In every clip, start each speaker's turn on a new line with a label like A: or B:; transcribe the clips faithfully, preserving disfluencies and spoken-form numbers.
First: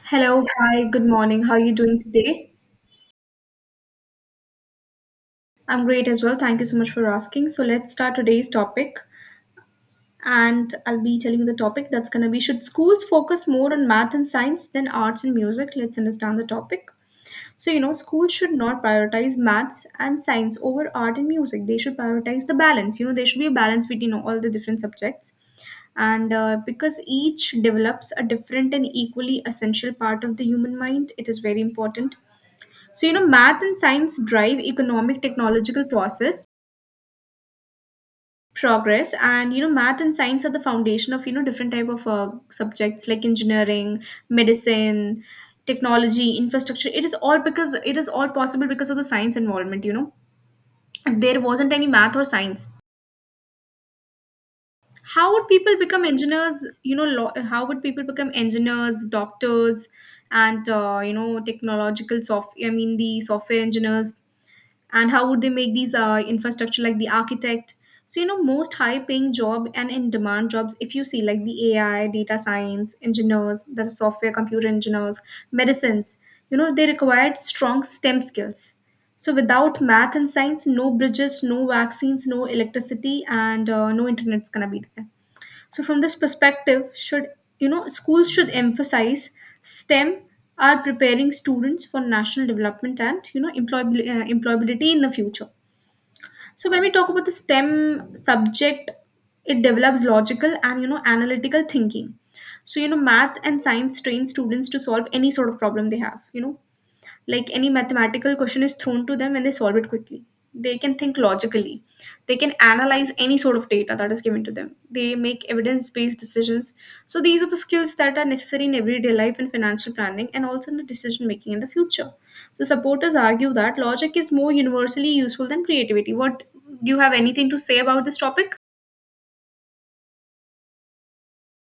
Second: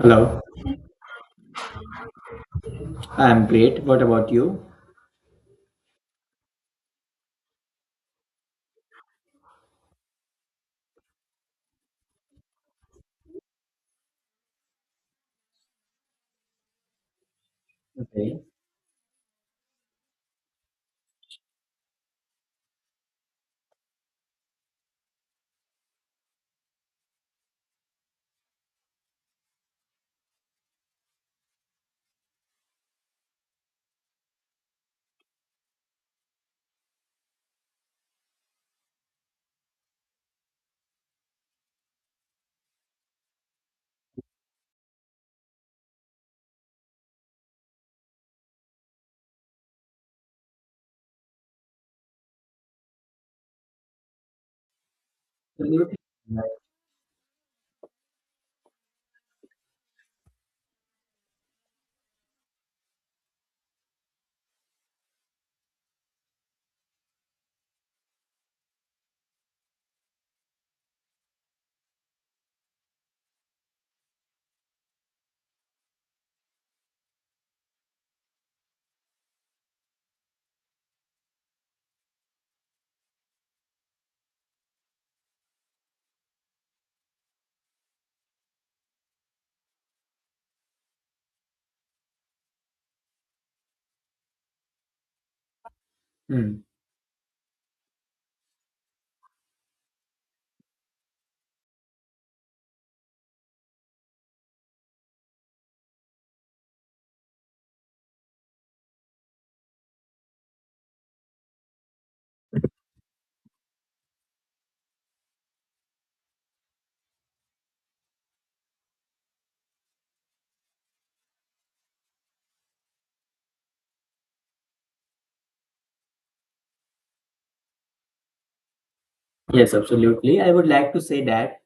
A: Hello,
B: Hello, hi, good morning. How are you doing today?
A: I'm great. What about you?
B: I'm great as well. Thank you so much for asking. So let's start today's topic. And I'll be telling you the topic that's going to be: should schools focus more on math and science than arts and music? Let's understand the topic. So, you know, schools
A: Okay,
B: should not prioritize maths and science over art and music. They should prioritize the balance. You know, there should be a balance between all the different subjects. And uh, because each develops a different and equally essential part of the human mind, it is very important. So, you know, math and science drive economic, technological process progress, and you know, math and science are the foundation of, you know, different type of uh, subjects like engineering, medicine, technology, infrastructure. It is all because, it is all possible because of the science involvement, you know. If there wasn't any math or science, how would people
A: absolutely.
B: become engineers, you know, lo- how would people become engineers, doctors, and uh, you know, technological soft I mean the software engineers, and how would they make these uh, infrastructure, like the architect. So you know, most high paying job and in demand jobs, if you see, like the AI, data science engineers, the software computer engineers, medicines, you know, they required strong STEM skills. So without math and science, no bridges, no vaccines, no electricity, and uh, no internet's gonna be there. So from this perspective, should, you know, schools should emphasize S T E M, are preparing students for national development and you know, employability, uh, employability in the future.
A: Hmm.
B: So when we talk about the S T E M subject, it develops logical and you know, analytical thinking. So you know, maths and science train students to solve any sort of problem they have. You know, like any mathematical question is thrown to them and they solve it quickly, they can think logically, they can analyze any sort of data that is given to them, they make evidence based decisions. So these are the skills that are necessary in everyday life and financial planning, and also in the decision making in the future. So supporters argue that logic is more universally useful than creativity. What, do you have anything to say about this topic?
A: Yes, absolutely. I would like to say that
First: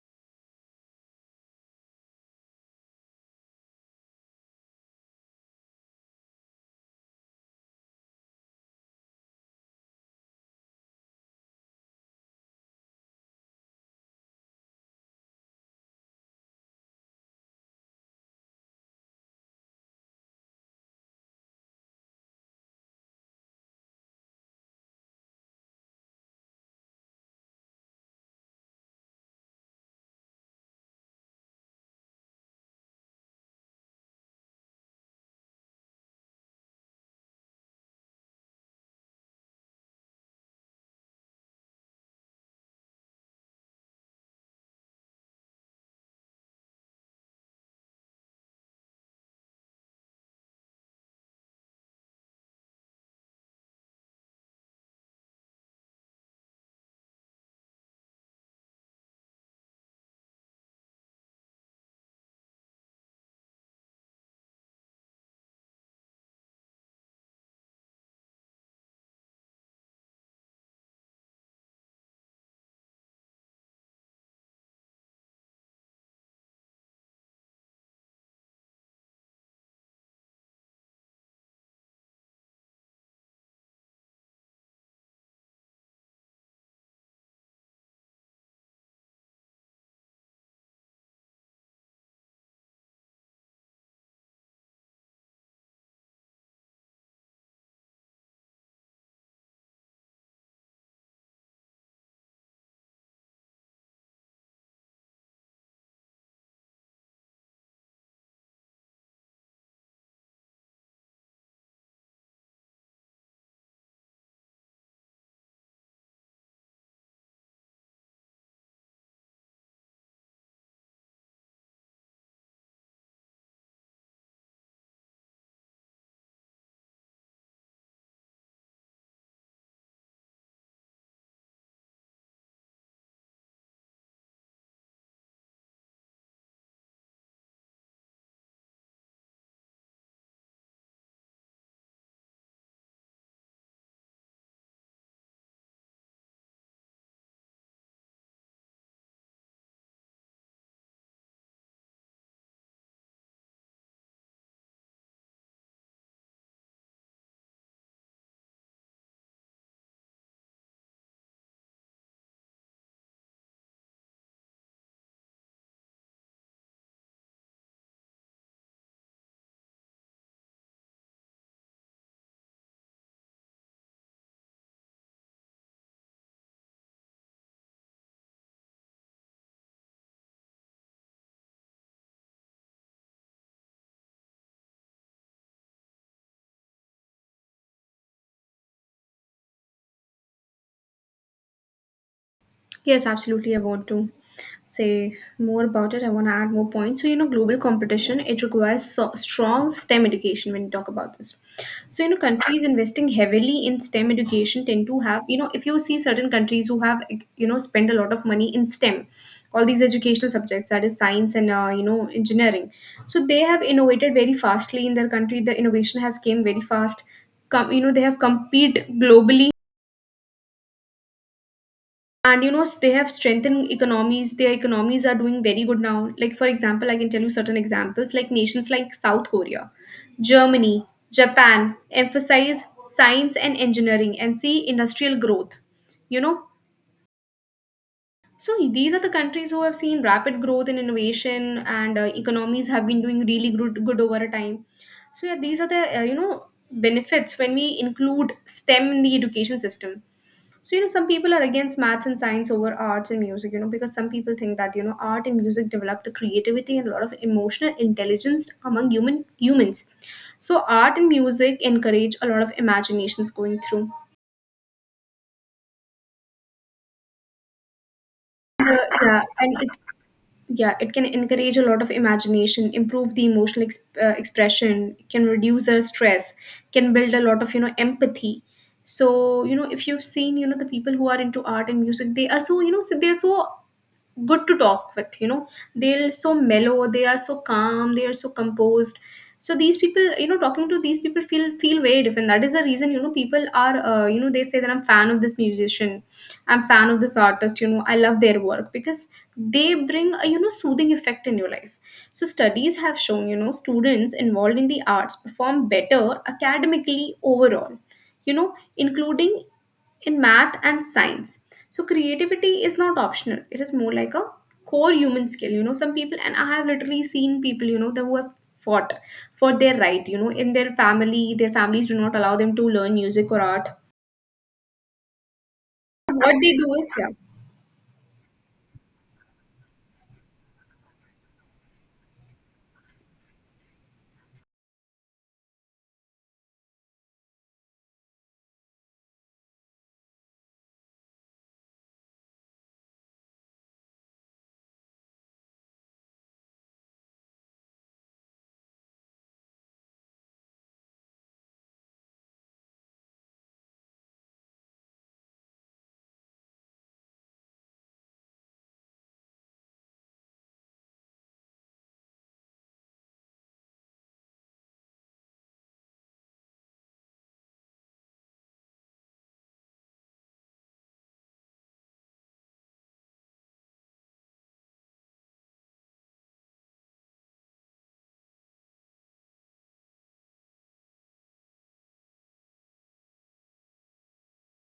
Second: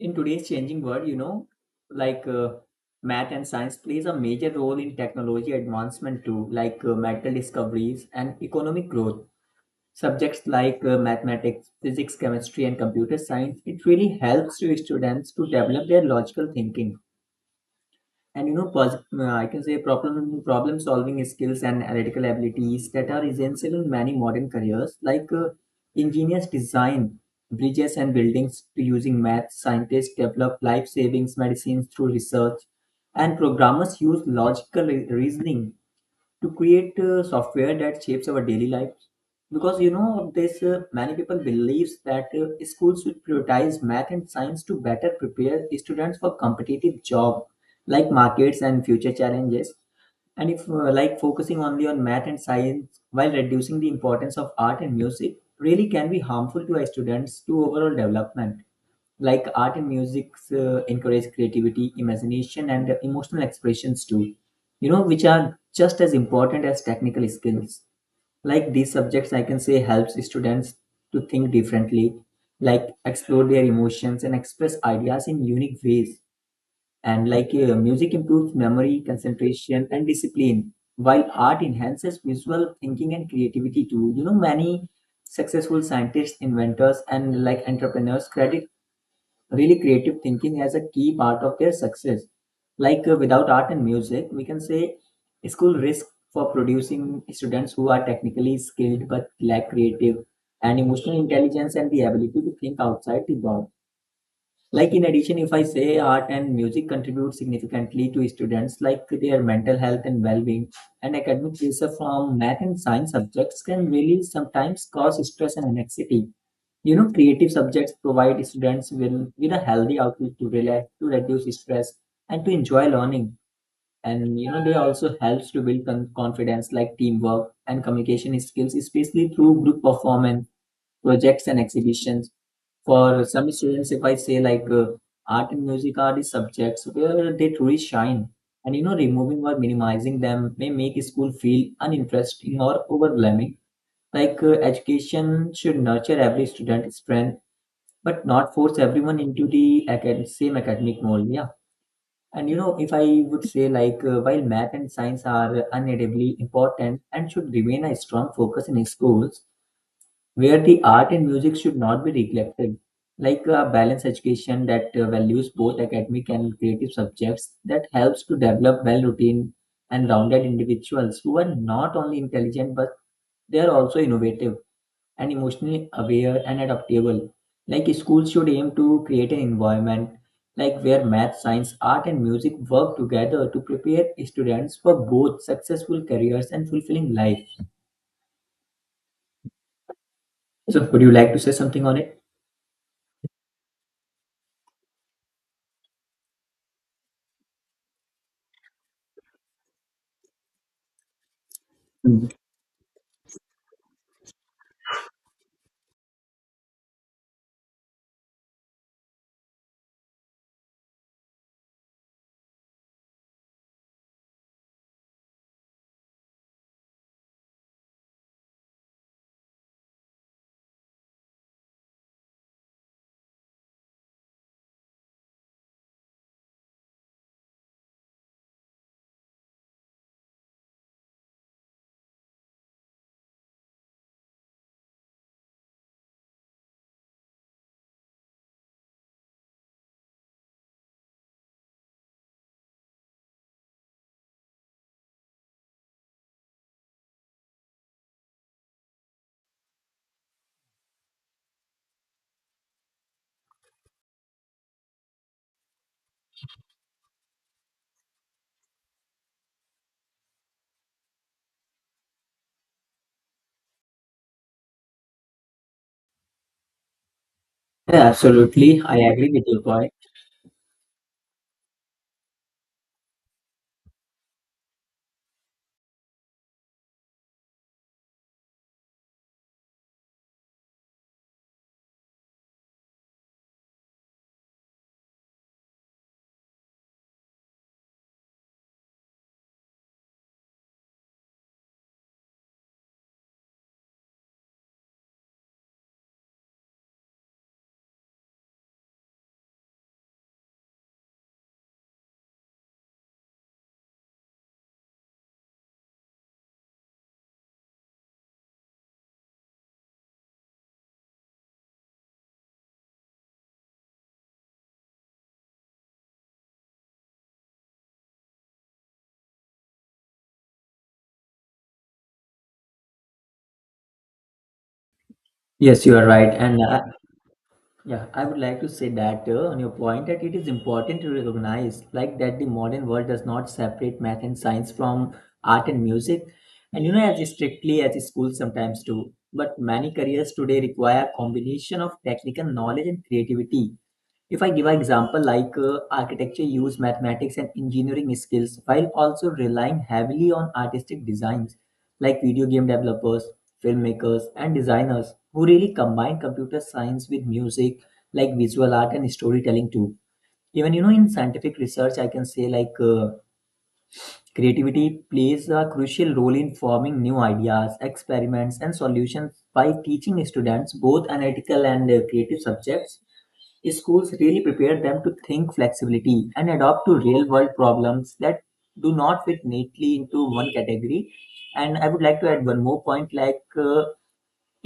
A: in today's changing world, you know, like uh, math and science plays a major role in technology advancement too, like uh, medical discoveries and economic growth. Subjects like uh, mathematics, physics, chemistry, and computer science, it really helps to students to develop their logical thinking and you know pos- uh, I can say problem problem solving skills and analytical abilities that are essential in many modern careers like uh, engineers design bridges and buildings to using math, scientists develop life savings medicines through research, and programmers use logical re- reasoning to create uh, software that shapes our daily lives. Because you know this uh, many people believes that uh, schools should prioritize math and science to better prepare students for competitive job like markets and future challenges. And if uh, like focusing only on math and science while reducing the importance of art and music really can be harmful to our students to overall development. Like art and music uh, encourage creativity, imagination, and uh, emotional expressions too. You know, which are just as important as technical skills. Like these subjects, I can say, helps students to think differently, like explore their emotions and express ideas in unique ways. And like uh, music improves memory, concentration, and discipline, while art enhances visual thinking and creativity too. You know, many successful scientists, inventors, and like entrepreneurs credit really creative thinking as a key part of their success. Like uh, without art and music, we can say school risk for producing students who are technically skilled but lack creative and emotional intelligence and the ability to think outside the box. Like in addition, if I say art and music contribute significantly to students like their mental health and well-being, and academic pressure from math and science subjects can really sometimes cause stress and anxiety. You know creative subjects provide students with, with a healthy outlet to relax, to reduce stress, and to enjoy learning. And you know they also helps to build con- confidence, like teamwork and communication skills, especially through group performance projects and exhibitions. For some students, if I say like uh, art and music are the subjects where they truly shine. And you know removing or minimizing them may make school feel uninteresting or overwhelming. Like uh, education should nurture every student's strength but not force everyone into the acad- same academic mold, yeah. And you know, if I would say, like, uh, while math and science are unavoidably important and should remain a strong focus in schools, where the art and music should not be neglected, like a balanced education that uh, values both academic and creative subjects, that helps to develop well routine and rounded individuals who are not only intelligent, but they are also innovative and emotionally aware and adaptable. Like schools should aim to create an environment like where math, science, art and music work together to prepare students for both successful careers and fulfilling life. So would you like to say something on it?
B: Yes, absolutely. I want to say more about it. I want to add more points. So, you know, global competition, it requires so strong S T E M education when you talk about this. So, you know,
A: Mm.
B: countries investing heavily in S T E M education tend to have, you know, if you see certain countries who have, like, you know, spend a lot of money in S T E M, all these educational subjects, that is science and, uh, you know, engineering. So they have innovated very fastly in their country. The innovation has came very fast. Come, you know, they have compete globally, and you know, s- they have strengthened economies, their economies are doing very good now. Like for example, I can tell you certain examples, like nations like South Korea, Germany, Japan emphasize science and engineering and see industrial growth, you know. So these are the countries who have seen rapid growth in innovation, and uh, economies have been doing really good, good over a time. So yeah, these are the, uh, you know, benefits when we include STEM in the education system. So, you know, some people are against maths and science over arts and music, you know, because some people think that, you know, art and music develop the creativity and a lot of emotional intelligence among human humans. So art and music encourage a lot of imaginations going through.
A: Yeah,
B: Uh,
A: absolutely. I
B: yeah,
A: agree with your
B: and it,
A: point.
B: yeah, it can encourage a lot of imagination, improve the emotional ex- uh, expression, can reduce our stress, can build a lot of, you know, empathy. So, you know, if you've seen, you know, the people who are into art and music, they are so, you know, so they're so good to talk with, you know, they're so mellow, they are so calm, they are so composed. So these people, you know, talking to these people feel feel very different. That is the reason, you know, people are, uh, you know, they say that I'm fan of this musician, I'm fan of this artist, you know, I love their work because they bring a, you know, soothing effect in your life. So studies have shown, you know, students involved in the arts perform better academically overall, you know, including in math and science. So creativity is not optional. It is more like a core human skill. You know, some people, and I have literally seen people, you know, that who have fought for their right, you know, in their family, their families do not allow them to learn music or art.
A: Yes, you are right.
B: What they
A: And
B: do
A: uh,
B: is, yeah.
A: yeah, I would like to say that uh, on your point that it is important to recognize like that the modern world does not separate math and science from art and music, and you know as strictly as schools sometimes do. But many careers today require combination of technical knowledge and creativity. If I give an example like uh, architecture use mathematics and engineering skills while also relying heavily on artistic designs, like video game developers, filmmakers and designers who really combine computer science with music, like visual art and storytelling too. Even you know in scientific research I can say like uh, creativity plays a crucial role in forming new ideas, experiments and solutions. By teaching students both analytical and uh, creative subjects, schools really prepare them to think flexibility and adapt to real world problems that do not fit neatly into one category. And I would like to add one more point, like uh,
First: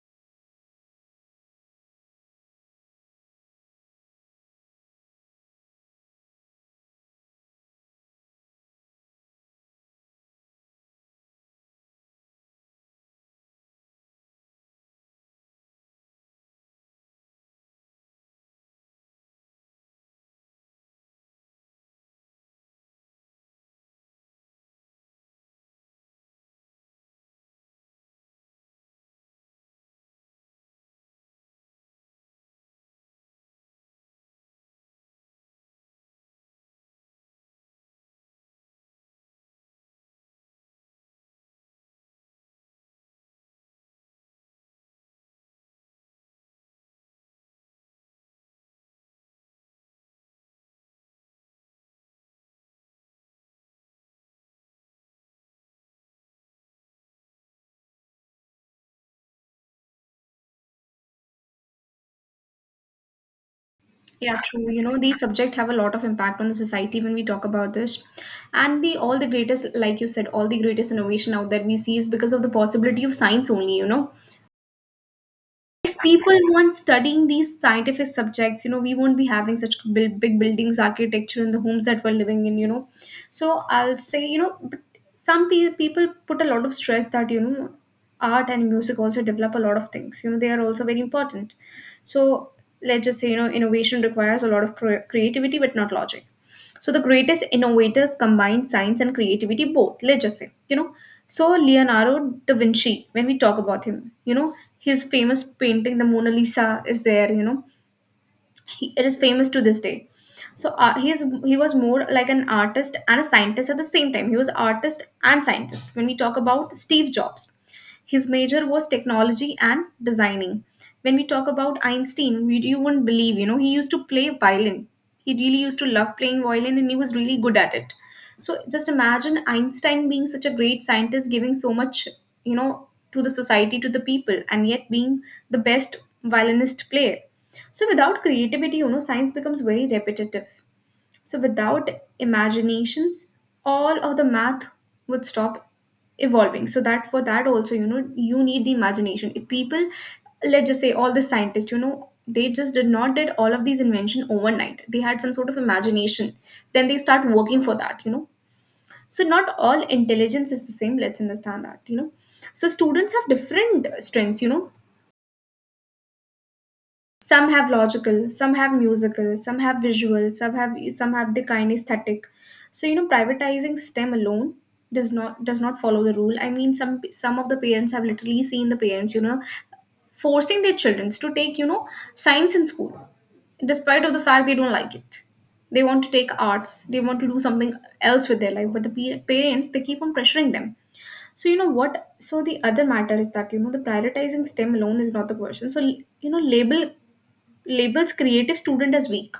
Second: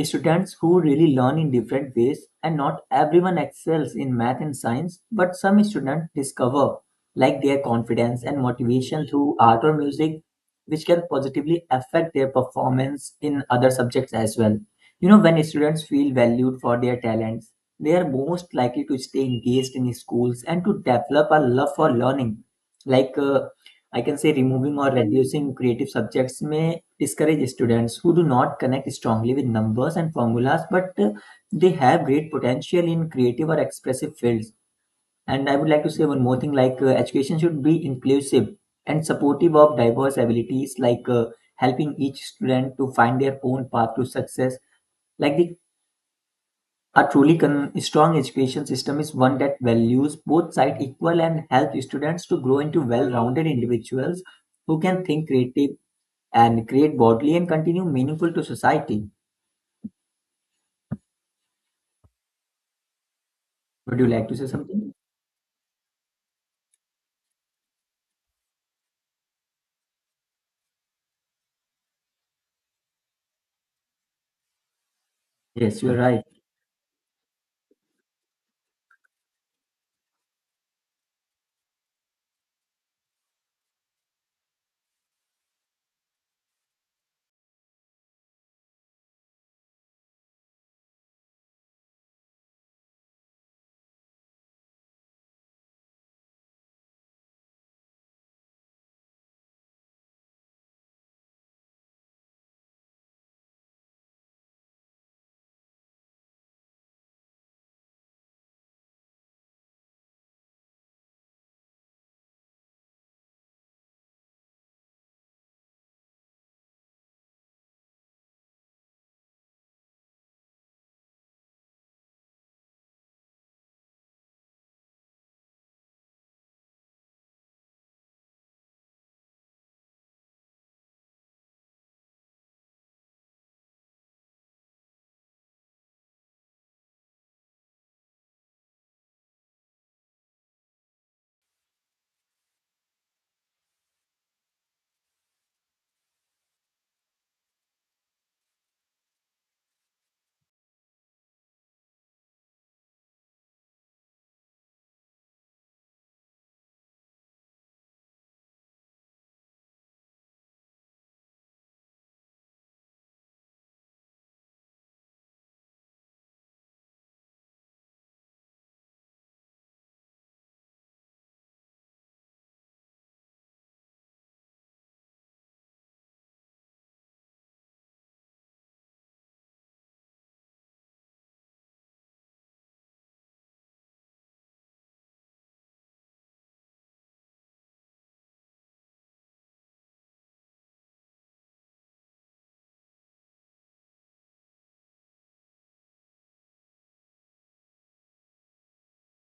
A: students who really learn in different ways, and not everyone excels in math and science, but some students discover like their confidence and motivation through art or music, which can positively affect their performance in other subjects as well. You know, when students feel valued for their talents, they are most likely to stay engaged in schools and to develop a love for learning. Like uh, I can say, removing or reducing creative subjects may discourage students who do not connect strongly with numbers and formulas, but uh, they have great potential in creative or expressive fields. And I would like to say one more thing, like uh, education should be inclusive and supportive of diverse abilities, like uh, helping each student to find their own path to success. Like the a truly con- strong education system is one that values both sides equal and helps students to grow into well-rounded individuals who can think creative and create bodily and continue meaningful to society. Would you like to
B: Yeah,
A: say
B: true. You
A: something?
B: know, these subjects have a lot of impact on the society when we talk about this. And the all the greatest, like you said, all the greatest innovation out there we see is because of the possibility of science only, you know,
A: Yes, you
B: if
A: are right.
B: people weren't studying these scientific subjects, you know, we won't be having such big, big buildings, architecture and the homes that we're living in, you know. So I'll say, you know, but some pe- people put a lot of stress that, you know, art and music also develop a lot of things, you know, they are also very important. So let's just say, you know, innovation requires a lot of cre- creativity but not logic. So the greatest innovators combined science and creativity both. Let's just say, you know. So Leonardo da Vinci, when we talk about him, you know, his famous painting, the Mona Lisa, is there, you know, he, it is famous to this day. So uh, he is he was more like an artist and a scientist at the same time. He was artist and scientist. When we talk about Steve Jobs, his major was technology and designing. When we talk about Einstein, we, you wouldn't believe, you know, he used to play violin. He really used to love playing violin and he was really good at it. So just imagine Einstein being such a great scientist, giving so much, you know, to the society, to the people, and yet being the best violinist player. So without creativity, you know, science becomes very repetitive. So without imaginations, all of the math would stop evolving. So that, for that also, you know, you need the imagination. If people, let's just say all the scientists, you know, they just did not did all of these invention overnight. They had some sort of imagination. Then they start working for that, you know. So not all intelligence is the same, let's understand that, you know. So students have different strengths, you know, some have logical, some have musical, some have visual, some have some have the kinesthetic. So you know, privatizing STEM alone does not does not follow the rule. I mean, some some of the parents, have literally seen the parents, you know, forcing their children to take, you know, science in school, despite of the fact they don't like it. They want to take arts, they want to do something else with their life, but the pe- parents, they keep on pressuring them. So you know what? So the other matter is that, you know, the prioritizing S T E M alone is not the question. So you know, label labels creative student as weak,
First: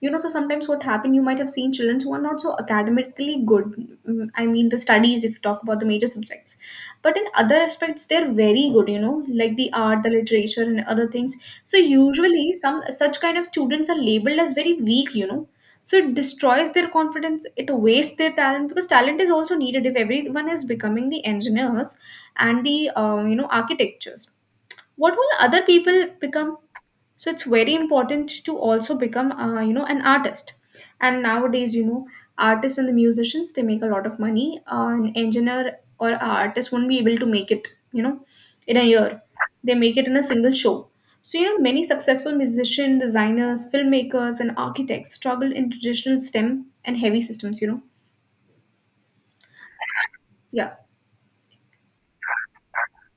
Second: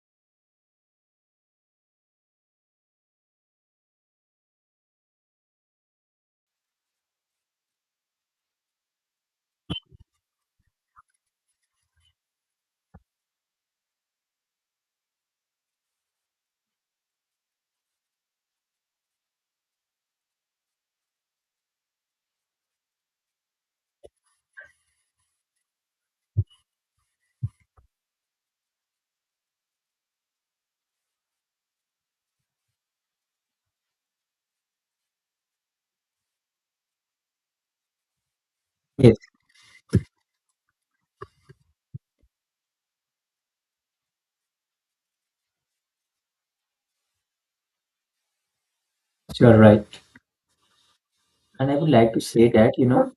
B: you know. So sometimes what happen, you might have seen children who are not so academically good. Mm, I mean the studies, if you talk about the major subjects, but in other aspects they're very good, you know, like the art, the literature and other things. So usually some such kind of students are labeled as very weak, you know. So it destroys their confidence, it wastes their talent, because talent is also needed. If everyone is becoming the engineers and the um, you know, architectures, what will other people become? So it's very important to also become uh, you know, an artist. And nowadays, you know, artists and the musicians they make a lot of money. Uh, an engineer or a artist won't be able to make it, you know, in a
A: Yes,
B: year, they make it in a single show. So you know, many successful musicians, designers, filmmakers and architects struggle in traditional STEM and heavy systems, you know.
A: you are right.
B: Yeah.
A: And I would like to say that, you know,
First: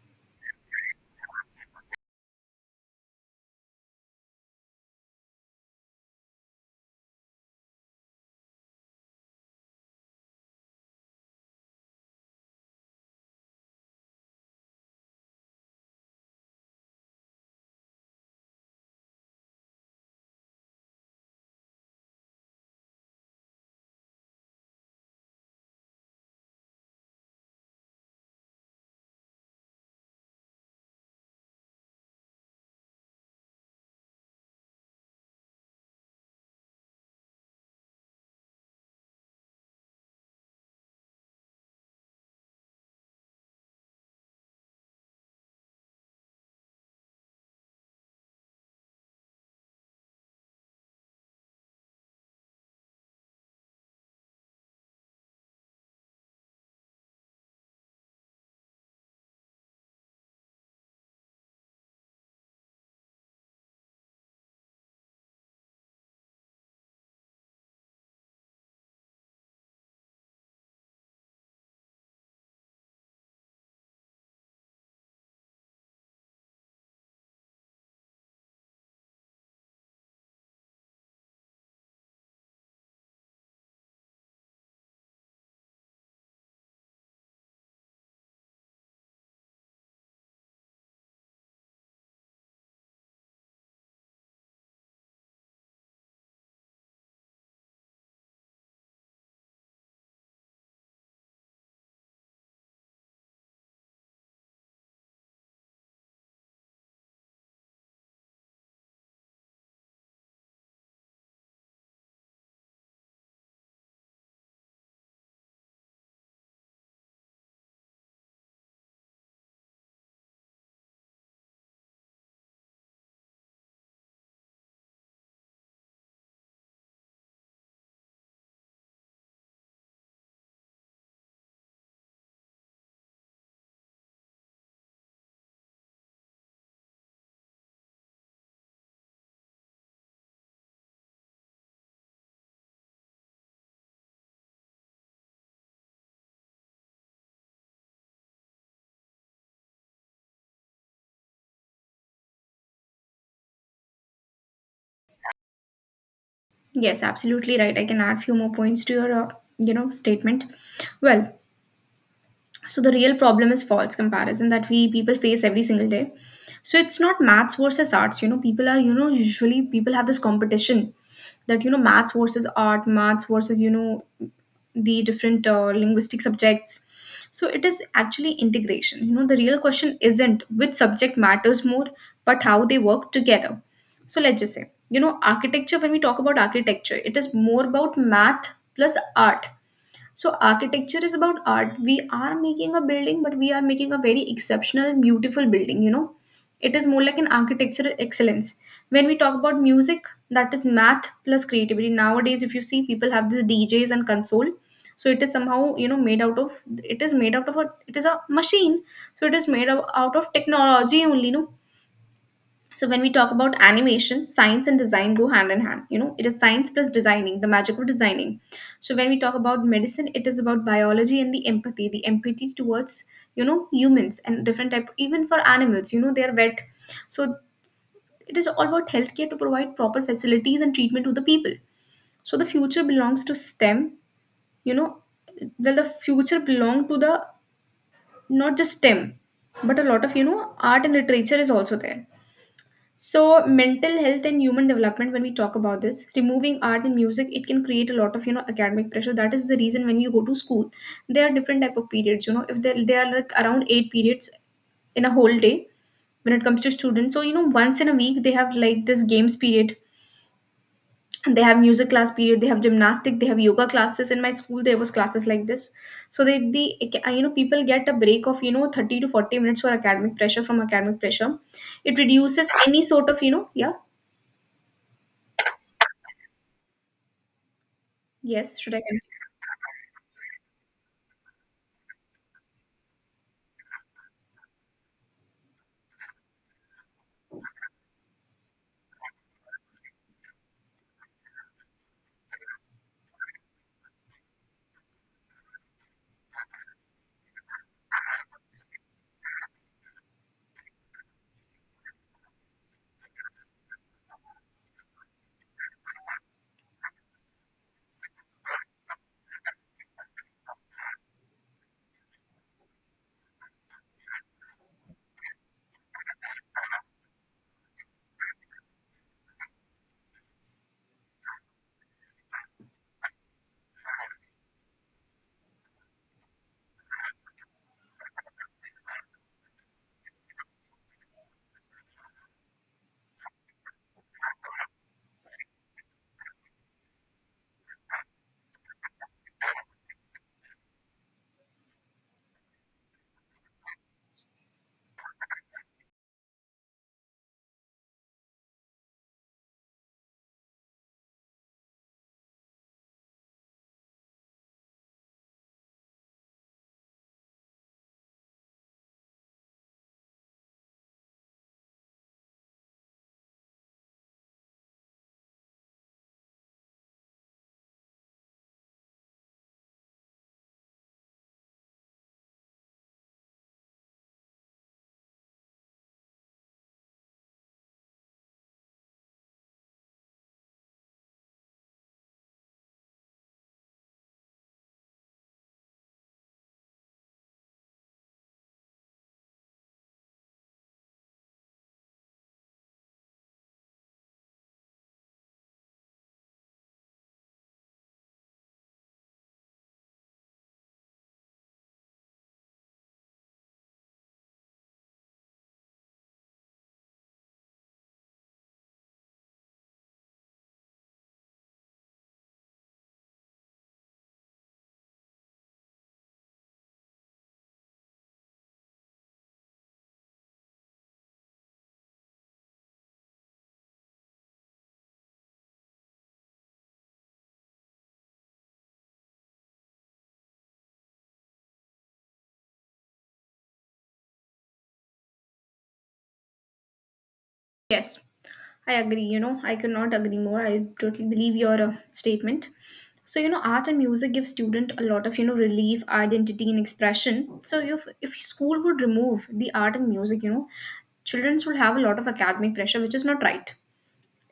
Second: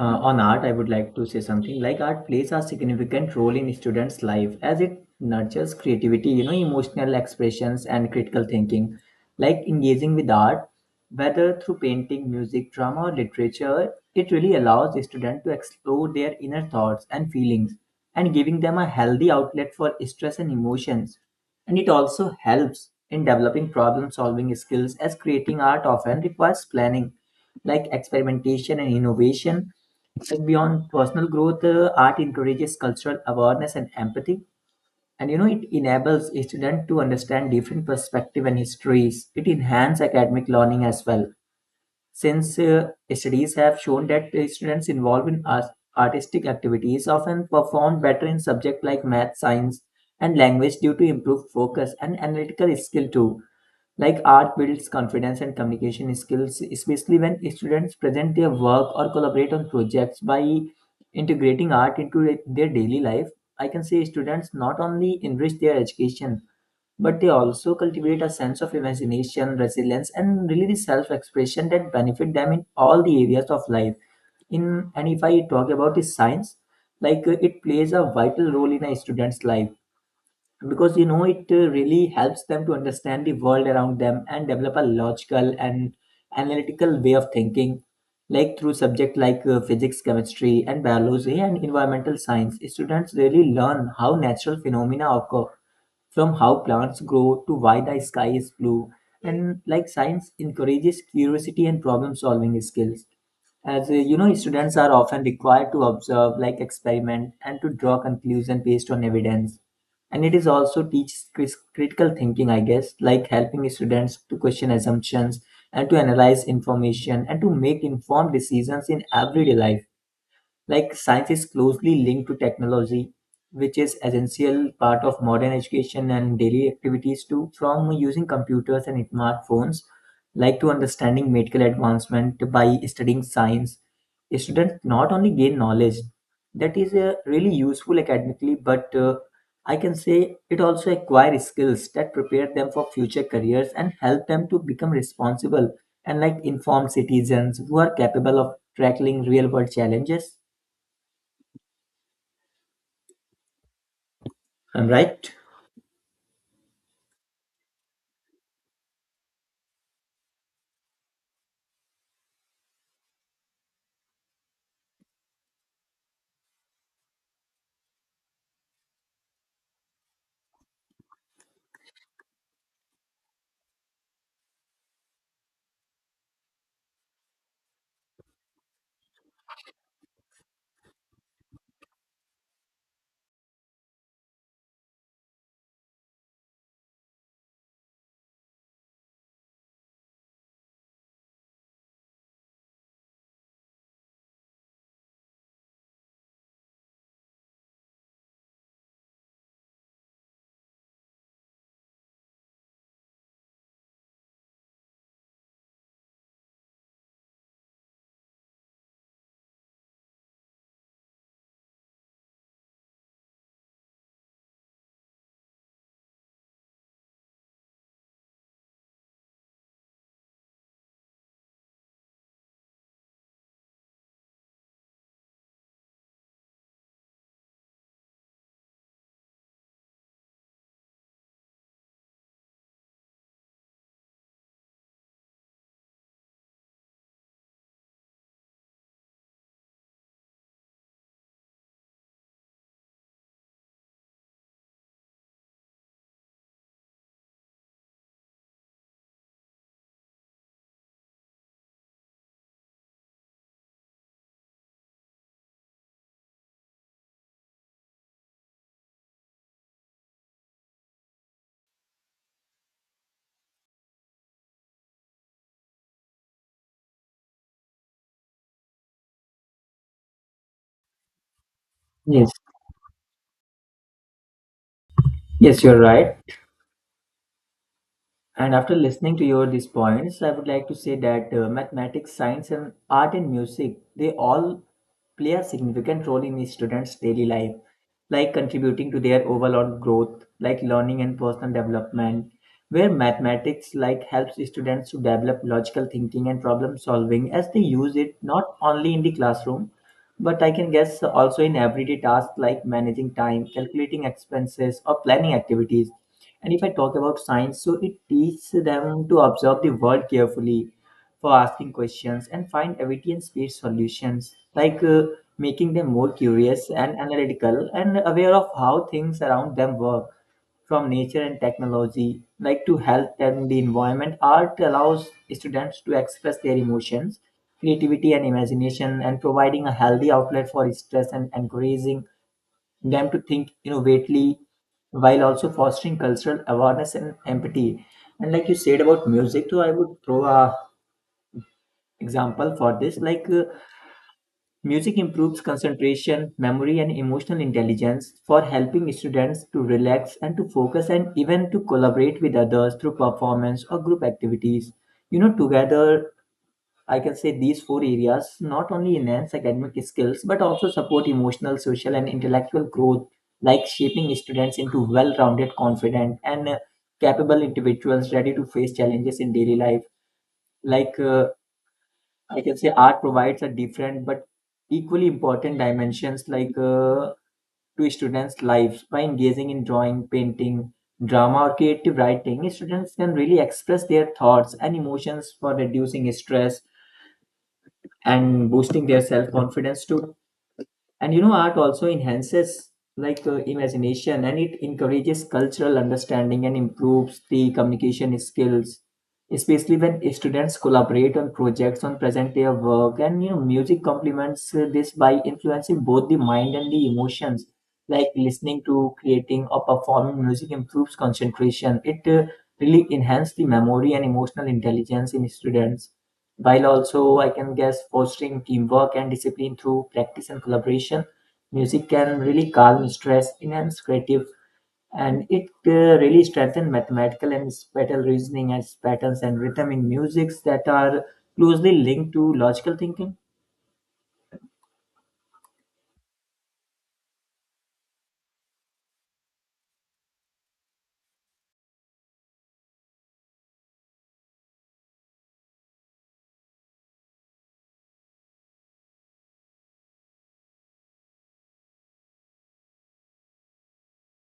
A: Uh, on art, I would like to say something like art plays a significant role in students' life as it nurtures creativity, you know, emotional expressions and critical thinking. Like engaging with art, whether through painting, music, drama, or literature, it really allows the student to explore their inner thoughts and feelings and giving them a healthy outlet for stress and emotions. And it also helps in developing problem solving skills as creating art often requires planning, like experimentation and innovation. Like beyond personal growth, uh, art encourages cultural awareness and empathy. And you know, it enables a student to understand different perspectives and histories. It enhances academic learning as well, since uh, studies have shown that uh, students involved in art- artistic activities often perform better in subjects like math, science, and language due to improved focus and analytical skill too. Like art builds confidence and communication skills, especially when students present their work or collaborate on projects. By integrating art into their daily life, I can say students not only enrich their education, but they also cultivate a sense of imagination, resilience, and really the self-expression that benefit them in all the areas of life. In and if I talk about the science, like uh, it plays a vital role in a student's life, because you know it uh, really helps them to understand the world around them and develop a logical and analytical way of thinking, like through subject like uh, physics, chemistry and biology and environmental science. Students really learn how natural phenomena occur, from how plants grow to why the sky is blue. And like science encourages curiosity and problem solving skills, as uh, you know students are often required to observe, like experiment and to draw conclusion based on evidence. And it is also teaches cris- critical thinking, I guess, like helping students to question assumptions and to analyze information and to make informed decisions in everyday life. Like science is closely linked to technology, which is essential part of modern education and daily activities too, from using computers and smartphones, like to understanding medical advancement. By studying science, students not only gain knowledge that is uh, really useful academically, but uh, I can say it also acquire skills that prepare them for future careers and help them to become responsible and like informed citizens who are capable of tackling real world challenges. I'm right?
B: Yes, absolutely right. I can add few more points to your, uh, you know, statement. Well, so the real problem is false comparison that we people face every single day. So it's not maths versus arts, you know, people are, you know, usually people have this competition that, you know, maths versus art, maths versus, you know, the different uh, linguistic subjects. So it is actually integration, you know. The real question isn't which subject matters more, but how they work together. So Let's just say, you know, architecture. When we talk about architecture, it is more about math plus art. So architecture is about art. We are making a building, but we are making a very exceptional beautiful building, you know. It is more like an architectural excellence. When we talk about music, that is math plus creativity. Nowadays if you see, people have this DJs and console. So it is somehow, you know, made out of it is made out of a it is a machine. So it is made of out of technology only, no. So when we talk about animation, science and design go hand in hand. You know, it is science plus designing, the magic of designing. So when we talk about medicine, it is about biology and the empathy, the empathy towards, you know, humans and different type, even for animals. You know, they are wet, so it is all about healthcare to provide proper facilities and treatment to the people. So the future belongs to STEM. You know, well the future belong to the, not just STEM, but a lot of, you know, art and literature is also there. So mental health and human development, when we talk about this, removing art and music, it can create a lot of, you know, academic pressure. That is the reason when you go to school, there are different type of periods. You know, if there there are like around eight periods in a whole day when it comes to students. So you know, once in a week they have like this games period, and they have music class period, they have gymnastic, they have yoga classes. In my school, there was classes like this. So they the you know, people get a break of, you know, thirty to forty minutes for academic pressure, from academic pressure. It
A: Yes.
B: reduces any sort of, you know, yeah.
A: Yes, you're right. And
B: Yes, should
A: after
B: I continue?
A: listening to your these points, I would like to say that uh, mathematics, science, and art and music, they all play a significant role in the students' daily life, like contributing to their overall growth, like learning and personal development. Where mathematics like helps students to develop logical thinking and problem solving, as they use it not only in the classroom, but I can guess also in everyday tasks like managing time, calculating expenses, or planning activities. And if I talk about science, so it teaches them to observe the world carefully, for asking questions and find evidence based solutions, like uh, making them more curious and analytical and aware of how things around them work, from nature and technology, like to health and the environment. Art allows students to express their emotions, creativity, and imagination, and providing a healthy outlet for stress and encouraging them to think innovatively while also fostering cultural awareness and empathy. And like you said about music, so I would throw a example for this. Like uh, music improves concentration, memory, and emotional intelligence, for helping students to relax and to focus, and even to collaborate with others through performance or group activities. You know, together I can say these four areas not only enhance academic skills but also support emotional, social, and intellectual growth, like shaping students into well rounded, confident, and uh, capable individuals ready to face challenges in daily life. Like uh, I can say, art provides a different but equally important dimensions like uh, to students' lives by engaging in drawing, painting, drama, or creative writing. Students can really express their thoughts and emotions for reducing stress and boosting their self confidence too. And you know art also enhances like uh, imagination, and it encourages cultural understanding and improves the communication skills, especially when students collaborate on projects on present their work. And you know music complements uh, this by influencing both the mind and the emotions, like listening to creating or performing music improves concentration. It uh, really enhances the memory and emotional intelligence in students, while also I can guess fostering teamwork and discipline through practice and collaboration. Music can really calm stress, enhance creative, and it uh, really strengthens mathematical and spatial reasoning as patterns and rhythm in musics that are closely linked to logical thinking.
B: Yes, I agree. You know, I could not agree more. I totally believe your uh, statement. So, you know, art and music give student a lot of, you know, relief, identity, and expression. So, if, if school would remove the art and music, you know, children would have a lot of academic pressure, which is not right.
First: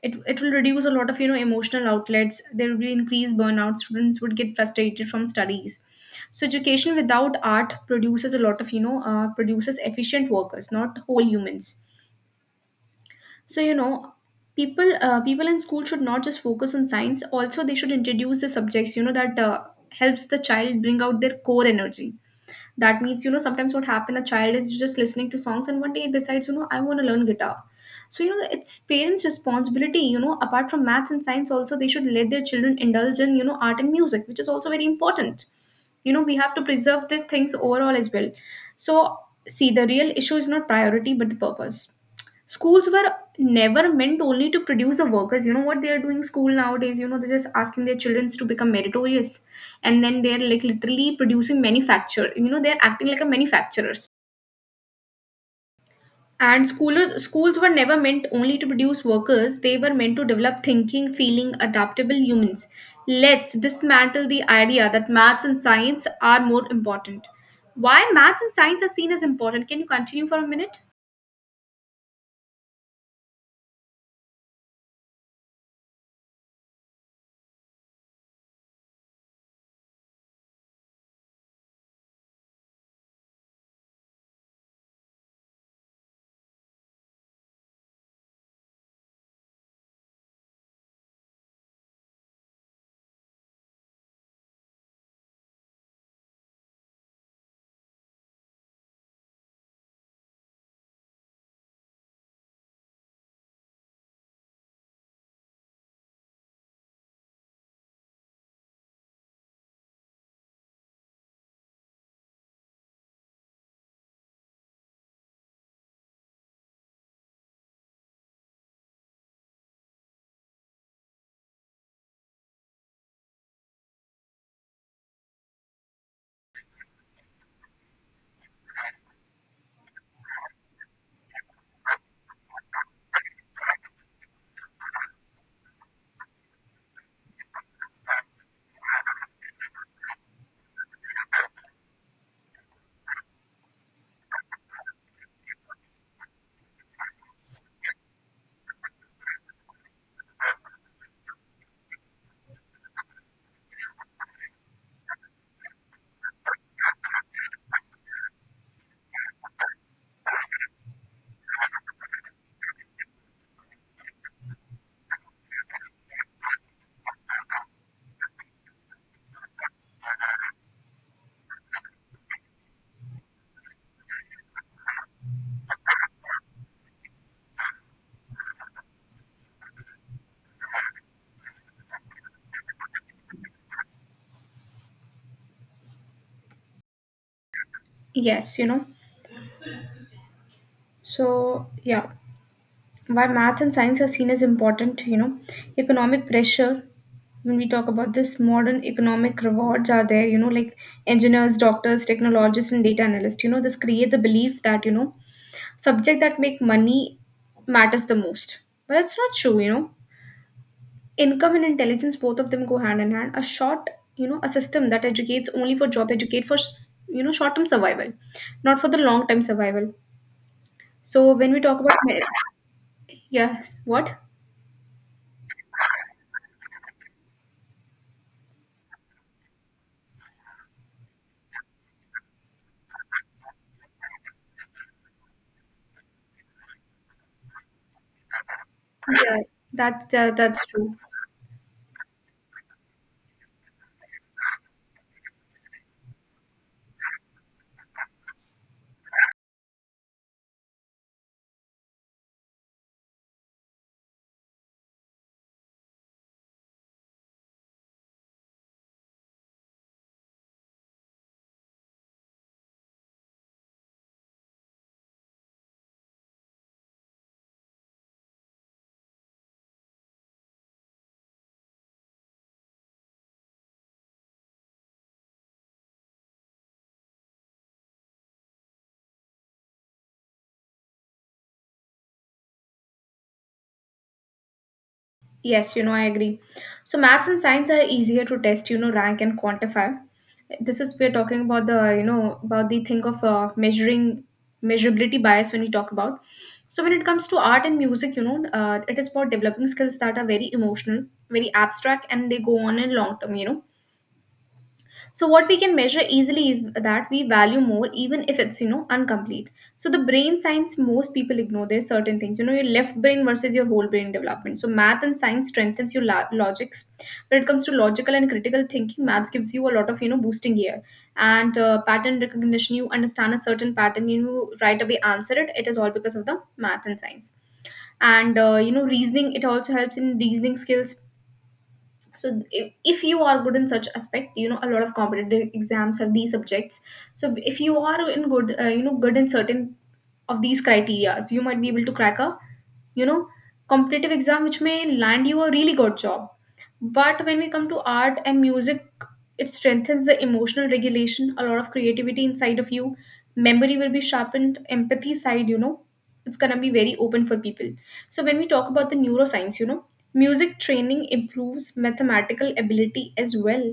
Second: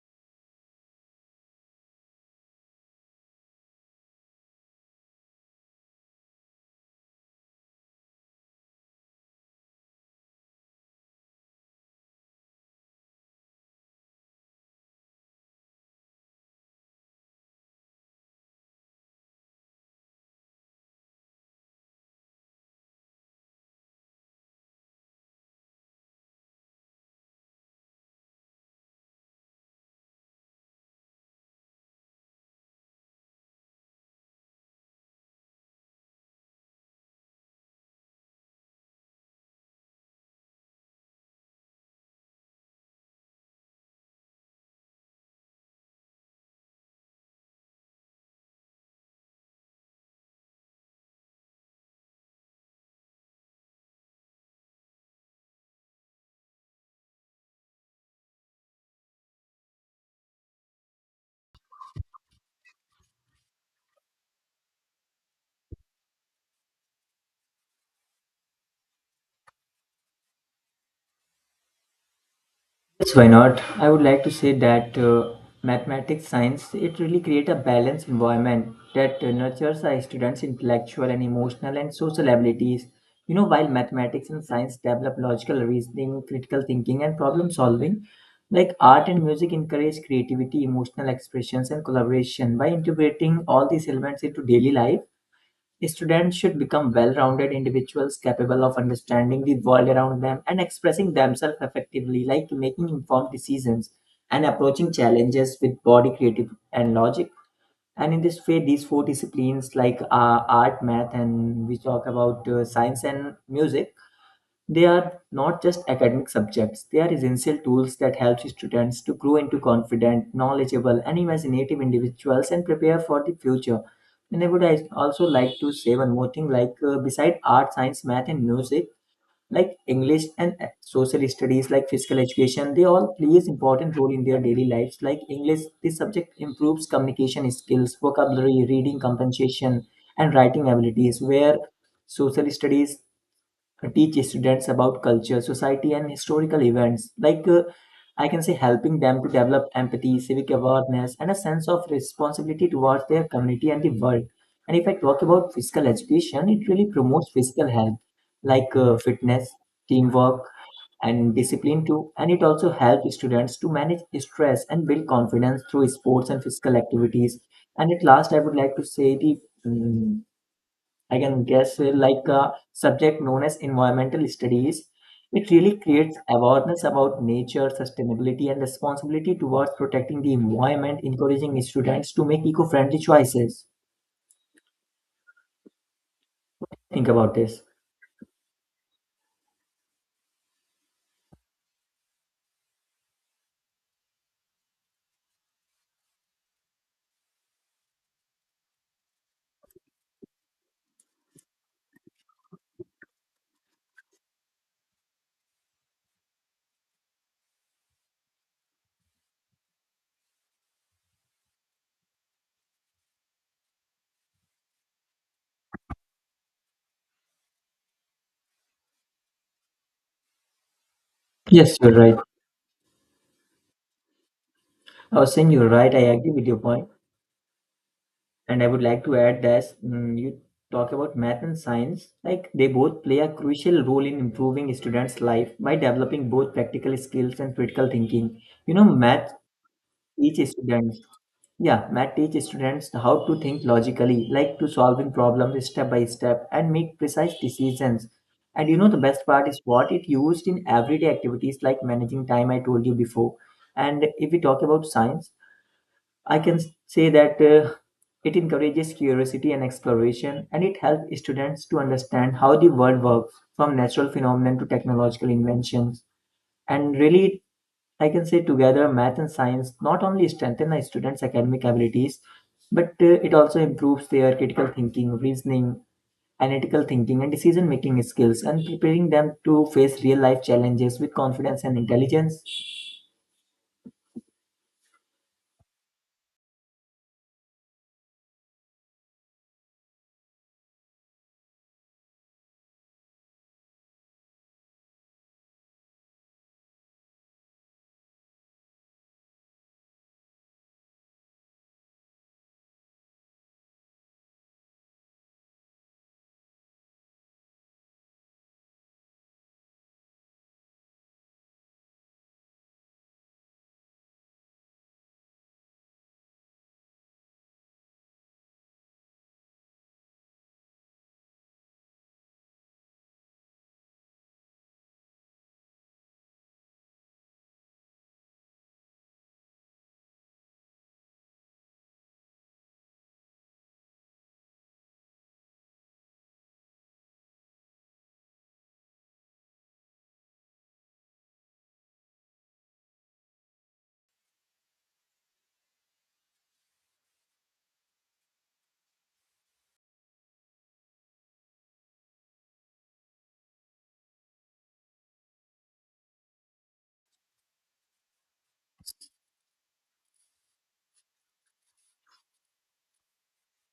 B: It, it will reduce a lot of, you know, emotional outlets. There will be increased burnout. Students would get frustrated from studies. So, education without art produces a lot of, you know, uh, produces efficient workers, not whole humans. So you know, people uh, people in school should not just focus on science. Also, they should introduce the subjects, you know, that uh, helps the child bring out their core energy. That means, you know, sometimes what happen, a child is just listening to songs and one day it decides, you know, I want to learn guitar. So you know, it's parents' responsibility. You know, apart from maths and science, also they should let their children indulge in, you know, art and music, which is also very important. You know, we have to preserve these things overall as well. So see, the real issue is not priority but the purpose. Schools were never meant only to produce the workers. You know what they are doing, school nowadays, you know, they're just asking their children to become meritorious, and then they're like literally producing manufacture, you know, they're acting like a manufacturers. And schoolers schools were never meant only to produce workers. They were meant to develop thinking, feeling, adaptable humans. Let's dismantle the idea that maths and science are more important. Why maths and science are seen as important? Can you continue for a minute?
A: Yes, why not? I would like to say that uh, mathematics science it really create a balanced environment that uh, nurtures our students' intellectual and emotional and social abilities. You know, while mathematics and science develop logical reasoning, critical thinking, and problem solving, like art and music encourage creativity, emotional expressions, and collaboration. By integrating all these elements into daily life, students should become well rounded individuals capable of understanding the world around them and expressing themselves effectively, like making informed decisions and approaching challenges with body creative and logic. And in this way, these four disciplines like uh, art, math, and we talk about uh, science and music, they are not just academic subjects, they are essential tools that help students to grow into confident, knowledgeable, and imaginative individuals and prepare for the future. And I would al- also like to say one more thing like, uh, beside art, science, math, and music, like English and uh, social studies, like physical education, they all plays important role in their daily lives. Like English, this subject improves communication skills, vocabulary, reading comprehension, and writing abilities, where social studies uh, teach students about culture, society, and historical events. Like uh, I can say, helping them to develop empathy, civic awareness, and a sense of responsibility towards their community and the world. And if I talk about physical education, it really promotes physical health, like uh, fitness, teamwork, and discipline too. And it also helps students to manage stress and build confidence through sports and physical activities. And at last, I would like to say the mm, I can guess uh, like a subject known as environmental studies. It really creates awareness about nature, sustainability, and responsibility towards protecting the environment, encouraging students to make eco friendly choices. Think about this.
B: Yes, you know, so yeah. Why math and science are seen as important? You know, economic pressure. When we talk about this, modern economic rewards are there, you know, like engineers, doctors, technologists, and data analysts, you know, this create the belief that, you know, subject that make money matters the most. But it's not true, you know. Income and intelligence, both of them go hand in hand. A short, you know, a system that educates only for job, educate for, s- you know, short-term survival, not for the long-term survival. So when we
A: Yes,
B: talk
A: you're
B: about,
A: right.
B: yes, what?
A: I was saying you're right. I agree with your point. And I would like to add that mm, you talk about math and science, like they both play a crucial role in improving students' life by developing both practical skills and critical thinking. You know, math
B: Yeah, that, that
A: teaches
B: that's true.
A: students. Yeah, math teaches students how to think logically, like to solving problems step by step and make precise decisions. And you know the best part is what it used in everyday activities like managing time I told you before. And if we talk about science, I can s- say that uh, it encourages curiosity and exploration, and it helps students to understand how the world works from natural phenomena to technological inventions. And really, I can say together, math and science not only strengthen the students' academic abilities, but uh, it also improves their critical thinking, reasoning, analytical thinking, and decision making skills, and preparing them to face real life challenges with confidence and intelligence.
B: Yes, you know, I agree. So maths and science are easier to test, you know, rank and quantify. This is we're talking about the, you know, about the thing of uh, measuring measurability bias when we talk about. So when it comes to art and music, you know, uh, it is about developing skills that are very emotional, very abstract, and they go on in long term. You know, so what we can measure easily is that we value more even if it's, you know, incomplete. So the brain science most people ignore, there's certain things, you know, your left brain versus your whole brain development. So math and science strengthens your la- logics. When it comes to logical and critical thinking, math gives you a lot of, you know, boosting here. And uh, pattern recognition, you understand a certain pattern, you right away answer it. It is all because of the math and science. And uh, you know, reasoning, it also helps in reasoning skills. So if, if you are good in such aspect, you know, a lot of competitive exams have these subjects. So if you are in good uh, you know, good in certain of these criterias, you might be able to crack a, you know, competitive exam which may land you a really good job. But when we come to art and music, it strengthens the emotional regulation, a lot of creativity inside of you. Memory will be sharpened, empathy side, you know, it's going to be very open for people. So when we talk about the neuroscience, you know, music training improves mathematical ability as well,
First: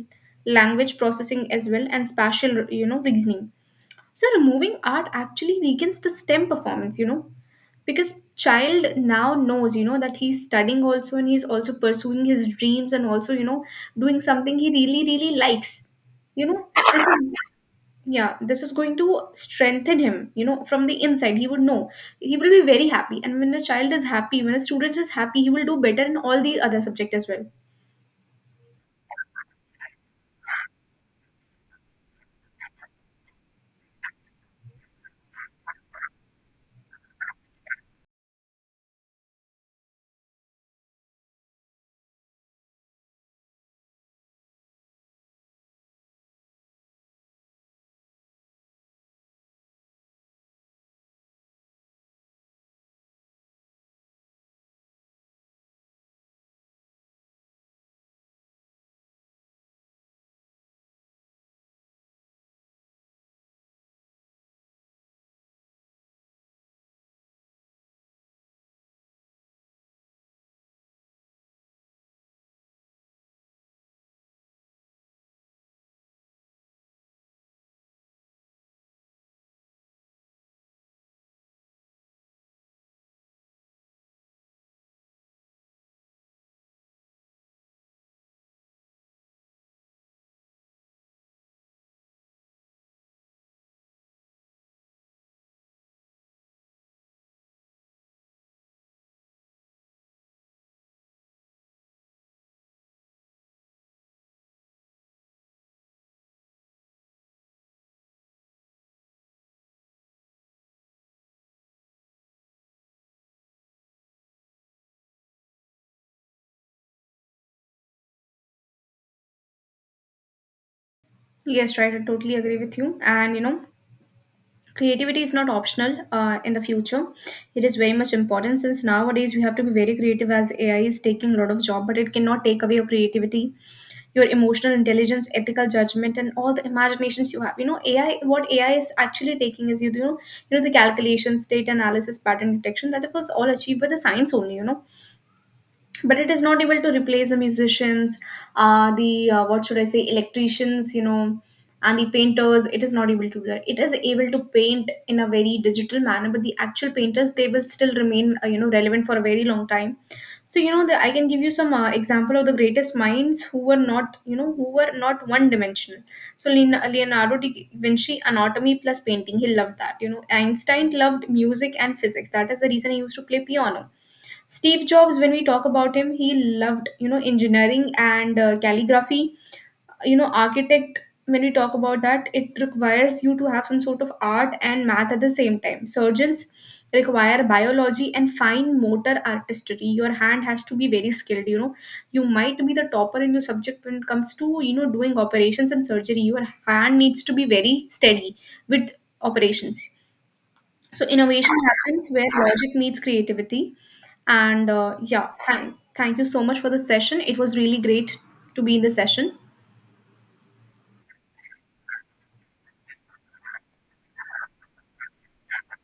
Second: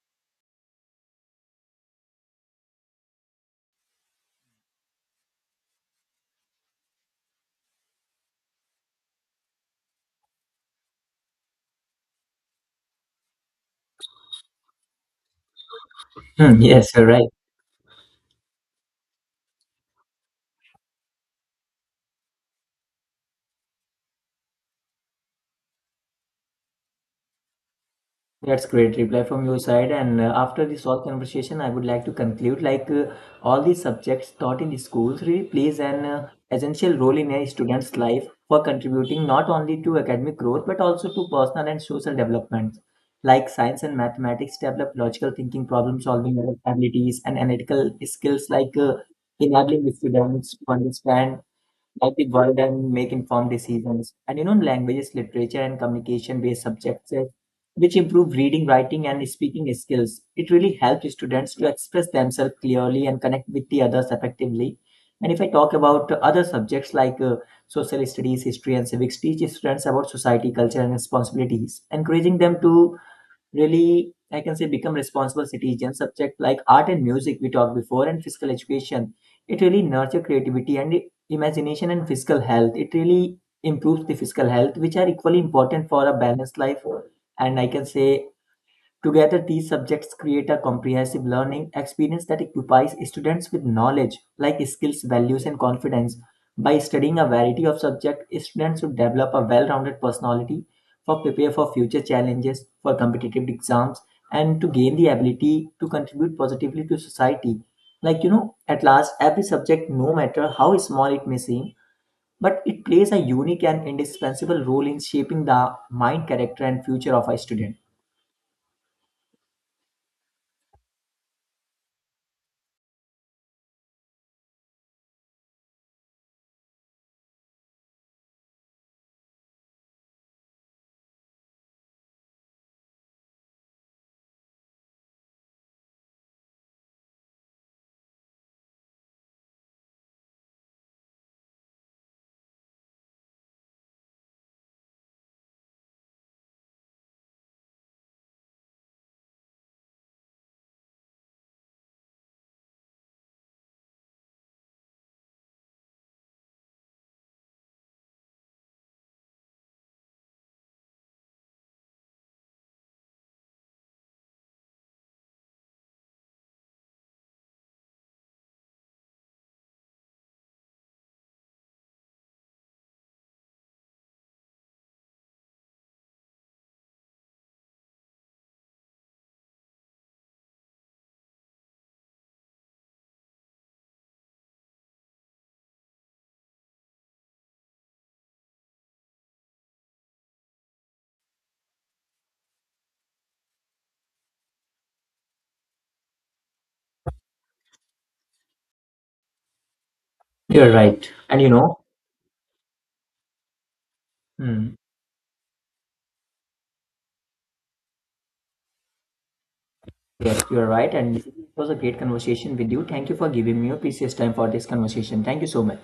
B: language processing as well, and spatial, you know, reasoning. So removing art actually weakens the STEM performance, you know, because child now knows, you know, that he's studying also, and he's also pursuing his dreams, and also, you know, doing something he really really likes. You
A: Hmm,
B: know this
A: yes, you're right.
B: is, yeah, this is going to strengthen him. You know, from the inside, he would know he will be very happy. And when a child is happy, when a student is happy, he will do better in all the other subject as well.
A: That's great reply from your side. And uh, after this whole conversation, I would like to conclude like uh, all these subjects taught in schools really plays an uh, essential role in a student's life for contributing not only to academic growth but also to personal and social development. Like science and mathematics develop logical thinking, problem solving abilities, and analytical skills like uh, enabling the students to understand help the world and make informed decisions. And you know, languages, literature, and communication based subjects uh, which improve reading, writing, and speaking skills. It really helps students to express themselves clearly and connect with the others effectively. And if I talk about other subjects like uh, social studies, history, and civics, teach students about society, culture, and responsibilities, encouraging them to really, I can say, become responsible citizens. Subject like art and music we talked before, and physical education, it really nurture creativity and imagination and physical health. It really improves the physical health, which are equally important for a balanced life. And I can say together, these subjects create a comprehensive learning experience that equips students with knowledge like skills, values, and confidence. By studying a variety of subjects, students would develop a well rounded personality for prepare for future challenges, for competitive exams, and to gain the ability to contribute positively to society. Like, you know, at last, every subject, no matter how small it may seem, but it plays a unique and indispensable role in shaping the mind, character, and future of a student.
B: Yes, right, I totally agree with you. And you know, creativity is not optional uh, in the future. It is very much important, since nowadays we have to be very creative, as AI is taking a lot of job, but it cannot take away your creativity, your emotional intelligence, ethical judgment, and all the imaginations you have. You know, ai what ai is actually taking is, you know, you know, the calculations, data analysis, pattern detection, that it was all achieved by the science only, you know. But it is not able to replace the musicians, uh, the uh, what should I say, electricians, you know, and the painters. It is not able to do that. It is able to paint in a very digital manner, but the actual painters, they will still remain uh, you know, relevant for a very long time. So you know, the, I can give you some uh, example of the greatest minds who were not, you know, who were not one dimensional. So Leon- leonardo da Vinci, anatomy plus painting, he loved that. You know, Einstein loved music and physics. That is the reason he used to play piano. Steve Jobs, when we talk about him, he loved, you know, engineering and uh, calligraphy. You know, architect. When we talk about that, it requires you to have some sort of art and math at the same time. Surgeons require biology and fine motor artistry. Your hand has to be very skilled. You know, you might be the topper in your subject when it comes to, you know, doing operations and surgery. Your hand needs to be very steady with operations.
A: You're
B: So
A: right. And you
B: innovation
A: know,
B: happens where logic meets creativity. And
A: mm,
B: uh, yeah, thank thank you so much for the session. It was really great to be in the session.
A: yes, you're right. And it was a great conversation with you. Thank you for giving me your precious time for this conversation. Thank you so much.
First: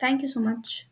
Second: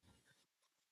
B: Thank you so much.